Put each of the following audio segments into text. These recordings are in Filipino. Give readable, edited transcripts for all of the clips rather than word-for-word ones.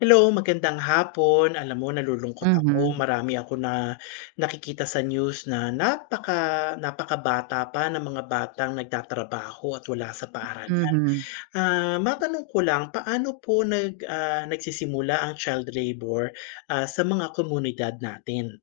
Hello, magandang hapon. Alam mo nalulungkot ako, Mhm, marami ako na nakikita sa news na napakabata pa ng mga batang nagtatrabaho at wala sa paaralan. mhm. Matanong ko lang, paano po nagsisimula ang child labor, sa mga komunidad natin?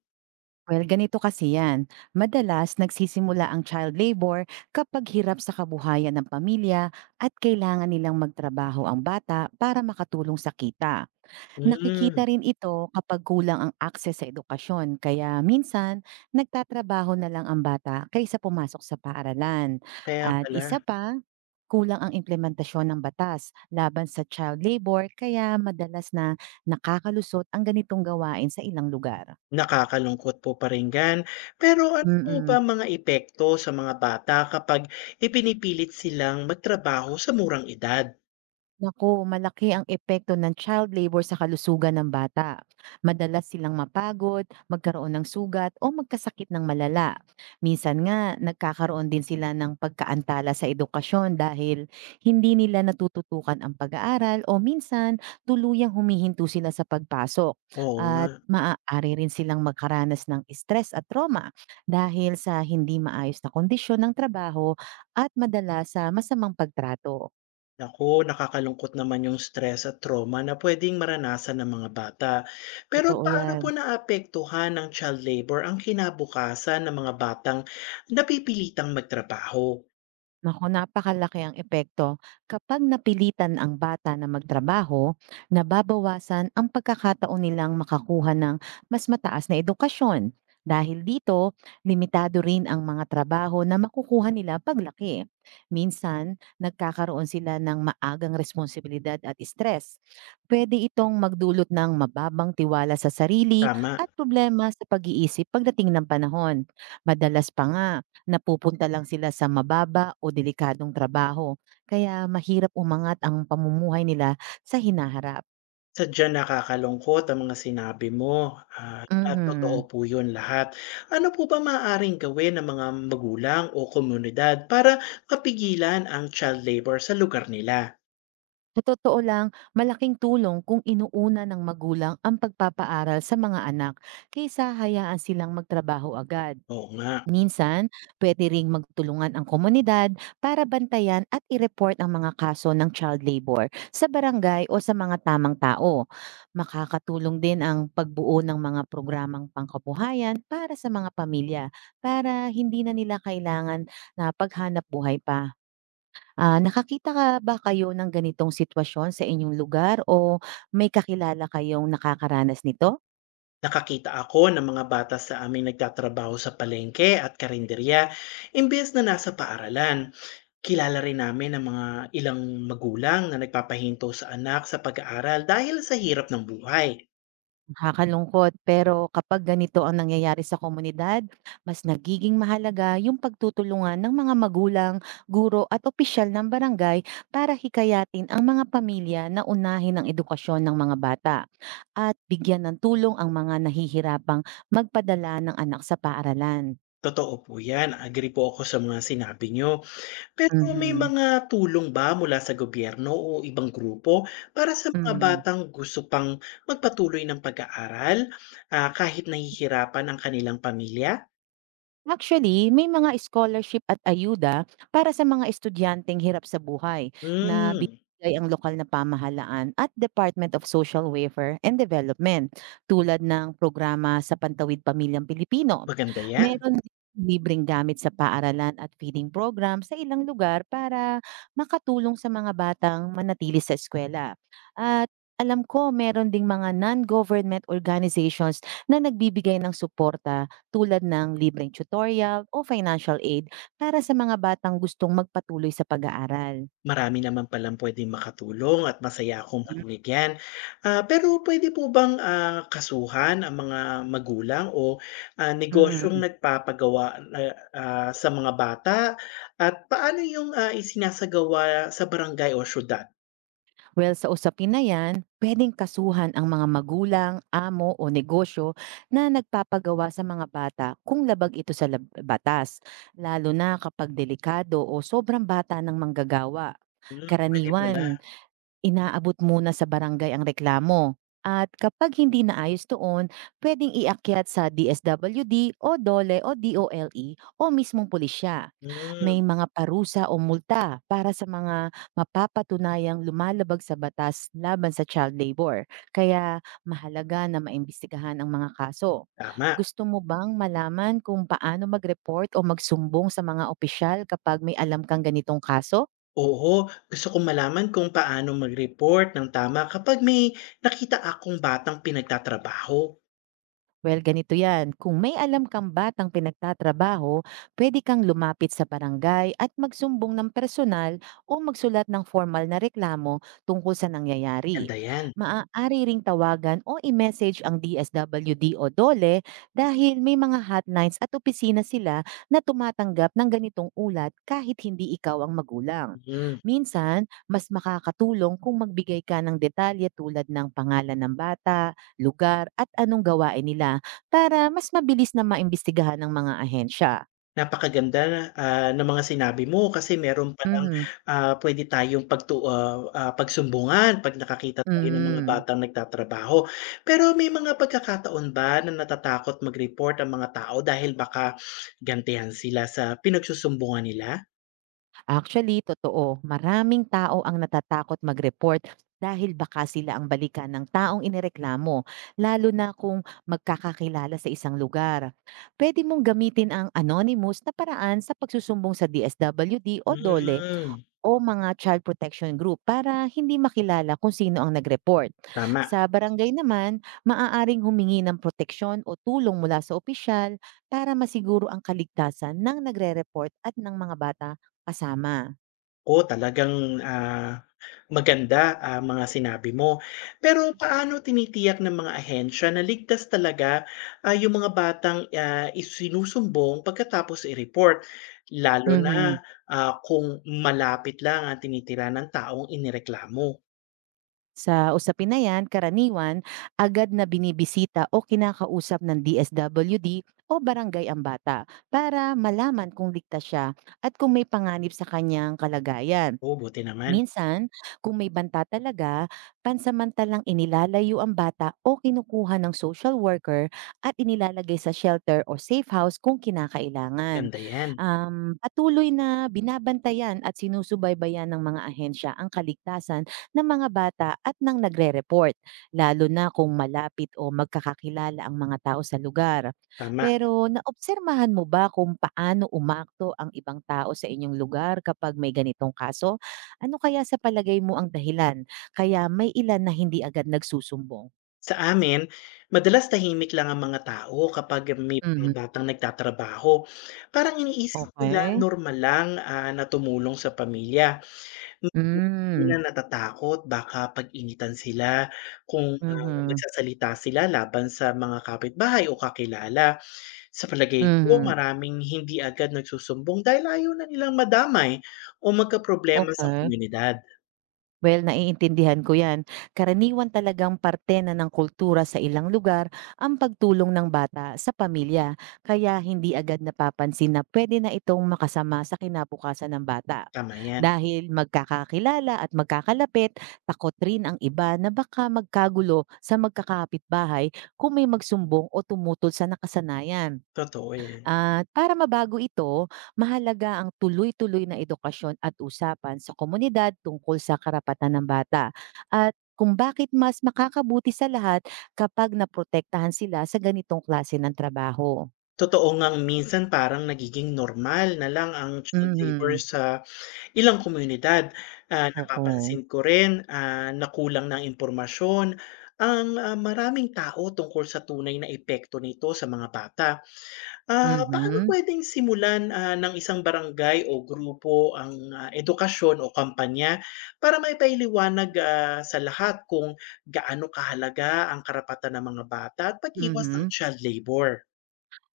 Well, ganito kasi yan. Madalas nagsisimula ang child labor kapag hirap sa kabuhayan ng pamilya at kailangan nilang magtrabaho ang bata para makatulong sa kita. Hmm, Nakikita rin ito kapag kulang ang akses sa edukasyon kaya minsan nagtatrabaho na lang ang bata kaysa pumasok sa paaralan. kaya At pala. isa pa, kulang ang implementasyon ng batas laban sa child labor kaya madalas na nakakalusot ang ganitong gawain sa ilang lugar. Nakakalungkot po pakinggan. Pero ano po ba Mm. mga epekto sa mga bata kapag ipinipilit silang magtrabaho sa murang edad? Naku, malaki ang epekto ng child labor sa kalusugan ng bata. Madalas silang mapagod, magkaroon ng sugat o magkasakit ng malala. Minsan nga, nagkakaroon din sila ng pagkaantala sa edukasyon dahil hindi nila natututukan ang pag-aaral o minsan tuluyang humihinto sila sa pagpasok. Oo nga. At maaari rin silang magkaranas ng stress at trauma dahil sa hindi maayos na kondisyon ng trabaho at madalas sa masamang pagtrato. Naku, nakakalungkot naman yung stress at trauma na puwedeng maranasan ng mga bata. Pero Totoo paano po yan. naapektuhan ng child labor ang kinabukasan ng mga batang napipilitang magtrabaho? Naku, napakalaki ang epekto. Kapag napilitan ang bata na magtrabaho, nababawasan ang pagkakataon nilang makakuha ng mas mataas na edukasyon. Dahil dito, limitado rin ang mga trabaho na makukuha nila paglaki. Minsan, nagkakaroon sila ng maagang responsibilidad at stress. Pwede itong magdulot ng mababang tiwala sa sarili Tama, at problema sa pag-iisip pagdating ng panahon. Madalas pa nga, napupunta lang sila sa mababa o delikadong trabaho, kaya mahirap umangat ang pamumuhay nila sa hinaharap. sadyang nakakalungkot ang mga sinabi mo, at totoo Mhm. po yun lahat. Ano po ba maaaring gawin ng mga magulang o komunidad para mapigilan ang child labor sa lugar nila? Sa totoo lang, malaking tulong kung inuuna ng magulang ang pagpapaaral sa mga anak kaysa hayaan silang magtrabaho agad. Oo nga. Minsan, pwede ring magtulungan ang komunidad para bantayan at i-report ang mga kaso ng child labor sa barangay o sa mga tamang tao. Makakatulong din ang pagbuo ng mga programang pangkabuhayan para sa mga pamilya para hindi na nila kailangan na paghanap buhay pa. Ah, nakakita ka ba kayo ng ganitong sitwasyon sa inyong lugar o may kakilala kayong nakakaranas nito? Nakakita ako ng mga bata sa aming nagtatrabaho sa palengke at karinderya, imbes na nasa paaralan. Kilala rin namin ang mga ilang magulang na nagpapahinto sa anak sa pag-aaral dahil sa hirap ng buhay. Nakakalungkot, pero kapag ganito ang nangyayari sa komunidad, mas nagiging mahalaga yung pagtutulungan ng mga magulang, guro at opisyal ng barangay para hikayatin ang mga pamilya na unahin ang edukasyon ng mga bata at bigyan ng tulong ang mga nahihirapang magpadala ng anak sa paaralan. Totoo po yan, agree po ako sa mga sinabi nyo. Pero may Mhm. mga tulong ba mula sa gobyerno o ibang grupo para sa mga Mhm. batang gusto pang magpatuloy ng pag-aaral kahit nahihirapan ang kanilang pamilya? Actually, may mga scholarship at ayuda para sa mga estudyanteng hirap sa buhay na Hmm, binibigay ang lokal na pamahalaan at Department of Social Welfare and Development tulad ng programa sa Pantawid Pamilyang Pilipino. maganda yan. Meron din libreng gamit sa paaralan at feeding program sa ilang lugar para makatulong sa mga batang manatili sa eskwela. At alam ko meron ding mga non-government organizations na nagbibigay ng suporta tulad ng libreng tutorial o financial aid para sa mga batang gustong magpatuloy sa pag-aaral. Marami naman palang puwedeng makatulong at masaya akong marinig yan. Pero pwede po bang, kasuhan ang mga magulang o, negosyong Mm. nagpapagawa na, sa mga bata at paano yung, isinasagawa sa barangay o siyudad? Well, sa usapin na yan, pwedeng kasuhan ang mga magulang, amo o negosyo na nagpapagawa sa mga bata kung labag ito sa batas, lalo na kapag delikado o sobrang bata ng manggagawa. Hmm, puwede pala. Karaniwan, inaabot muna sa barangay ang reklamo. At kapag hindi naayos doon, pwedeng iakyat sa DSWD o DOLE o DOLE o mismong pulisya. Hmm, May mga parusa o multa para sa mga mapapatunayang lumalabag sa batas laban sa child labor. Kaya mahalaga na maimbestigahan ang mga kaso. tama. Gusto mo bang malaman kung paano mag-report o magsumbong sa mga opisyal kapag may alam kang ganitong kaso? Oo, gusto kong malaman kung paano mag-report ng tama kapag may nakita akong batang pinagtatrabaho. Well, ganito yan. Kung may alam kang batang pinagtatrabaho, pwede kang lumapit sa barangay at magsumbong ng personal o magsulat ng formal na reklamo tungkol sa nangyayari. Ganda yan. Maaari ring tawagan o i-message ang DSWD o DOLE dahil may mga hotlines at opisina sila na tumatanggap ng ganitong ulat kahit hindi ikaw ang magulang. Hmm. Minsan, mas makakatulong kung magbigay ka ng detalye tulad ng pangalan ng bata, lugar at anong gawain nila para mas mabilis na maimbestigahan ng mga ahensya. Napakaganda, ng mga sinabi mo kasi meron palang, Mhm, puwede tayong pagsumbungan 'pag nakakita tayo ng mga mhm. batang nagtatrabaho. Pero may mga pagkakataon ba na natatakot mag-report ang mga tao dahil baka gantihan sila sa pinagsusumbungan nila? Actually, totoo, maraming tao ang natatakot mag-report dahil baka sila ang balikan ng taong inireklamo, lalo na kung magkakakilala sa isang lugar. Pwede mong gamitin ang anonymous na paraan sa pagsusumbong sa DSWD o DOLE Hmm, o mga child protection group para hindi makilala kung sino ang nag-report. tama. Sa barangay naman, maaaring humingi ng proteksyon o tulong mula sa opisyal para masiguro ang kaligtasan ng nagre-report at ng mga bata kasama. Oo, talagang, ah, maganda ang mga sinabi mo. Pero paano tinitiyak ng mga ahensya na ligtas talaga, yung mga batang, isinusumbong pagkatapos i-report? Lalo na, Mhm. Kung malapit lang ang tinitira ng taong inireklamo. Sa usapin na yan, karaniwan, agad na binibisita o kinakausap ng DSWD o barangay ang bata para malaman kung ligtas siya at kung may panganib sa kanyang kalagayan. Oh, buti naman, Minsan, kung may banta talaga, pansamantalang inilalayo ang bata o kinukuha ng social worker at inilalagay sa shelter o safe house kung kinakailangan. maganda 'yan, Patuloy na binabantayan at sinusubaybayan ng mga ahensya ang kaligtasan ng mga bata at ng nagre-report, lalo na kung malapit o magkakakilala ang mga tao sa lugar. tama. Pero naobsermahan mo ba kung paano umakto ang ibang tao sa inyong lugar kapag may ganitong kaso? Ano kaya sa palagay mo ang dahilan kaya may ilan na hindi agad nagsusumbong? Sa amin, madalas tahimik lang ang mga tao kapag may mga Mhm, batang nagtatrabaho. Parang iniisip nila okey. normal lang, na tumulong sa pamilya. Hindi na Hmm, natatakot baka pag-initan sila kung, mhm, nagsasalita sila laban sa mga kapitbahay o kakilala. Sa palagay ko mhm, maraming hindi agad nagsusumbong dahil ayaw na nilang madamay o magkaproblema sa okey. komunidad. Well, naiintindihan ko yan. Karaniwan talagang parte na ng kultura sa ilang lugar ang pagtulong ng bata sa pamilya, kaya hindi agad napapansin na pwede na itong makasama sa kinabukasan ng bata. Tama Dahil magkakakilala at magkakalapit, takot rin ang iba na baka magkagulo sa magkakapit bahay kung may magsumbong o tumutol sa nakasanayan. 'Yan. At para mabago ito, mahalaga ang tuloy-tuloy na edukasyon at usapan sa komunidad tungkol sa karapatan ng bata at kung bakit mas makakabuti sa lahat kapag naprotektahan sila sa ganitong klase ng trabaho. Totoo ngang minsan parang nagiging normal na lang ang child labor Mhm. sa ilang komunidad, Oo. napapansin ko rin, na kulang ng impormasyon ang, maraming tao tungkol sa tunay na epekto nito sa mga bata. Paano Mhm. puwedeng simulan, ng isang barangay o grupo ang, edukasyon o kampanya para may maipaliwanag, sa lahat kung gaano kahalaga ang karapatan ng mga bata at pag-iwas ng Mhm. child labor?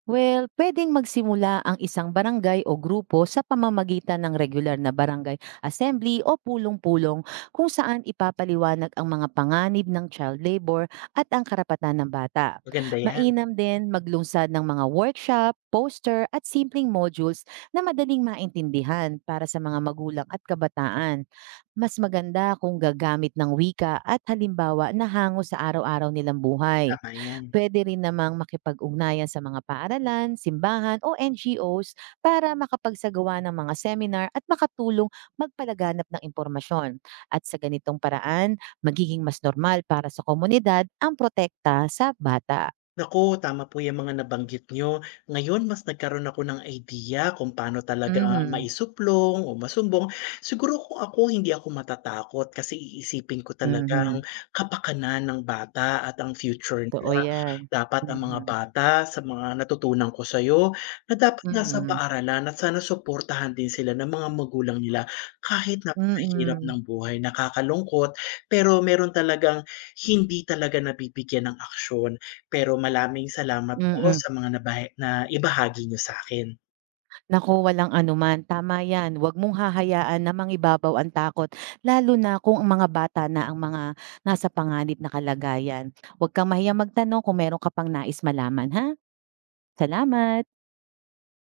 Well, pwedeng magsimula ang isang barangay o grupo sa pamamagitan ng regular na barangay assembly o pulong-pulong kung saan ipapaliwanag ang mga panganib ng child labor at ang karapatan ng bata. Maganda 'yan, Mainam din maglungsad ng mga workshop, poster at simpleng modules na madaling maintindihan para sa mga magulang at kabataan. Mas maganda kung gagamit ng wika at halimbawa na hango sa araw-araw nilang buhay. tama 'yan. Puwede rin namang makipag-ugnayan sa mga paaralan, simbahan o NGOs para makapagsagawa ng mga seminar at makatulong magpalaganap ng impormasyon. At sa ganitong paraan, magiging mas normal para sa komunidad ang protekta sa bata. Naku, tama po 'yang mga nabanggit niyo. Ngayon mas nagkaroon ako ng idea kung paano talaga Mhm, maisuplong o masumbong. Siguro kung ako, hindi ako matatakot kasi iisipin ko talagang mhm, kapakanan ng bata at ang future totoo nila. yan. Dapat ang mga Mhm, bata sa mga natutunan ko sa'yo na dapat nasa mhm, paaralan at sana suportahan din sila ng mga magulang nila kahit napakahirap mm, ng buhay, nakakalungkot, pero meron talagang hindi talaga nabibigyan ng aksyon. Pero maraming salamat po mm. sa mga naibahagi niyo sa akin Naku, walang anuman. Tama 'yan, 'wag mong hahayaan na mangibabaw ang takot, lalo na kung ang mga bata na ang mga nasa panganib na kalagayan. 'Wag kang mahiyang magtanong kung meron ka pang nais malaman, ha? Salamat.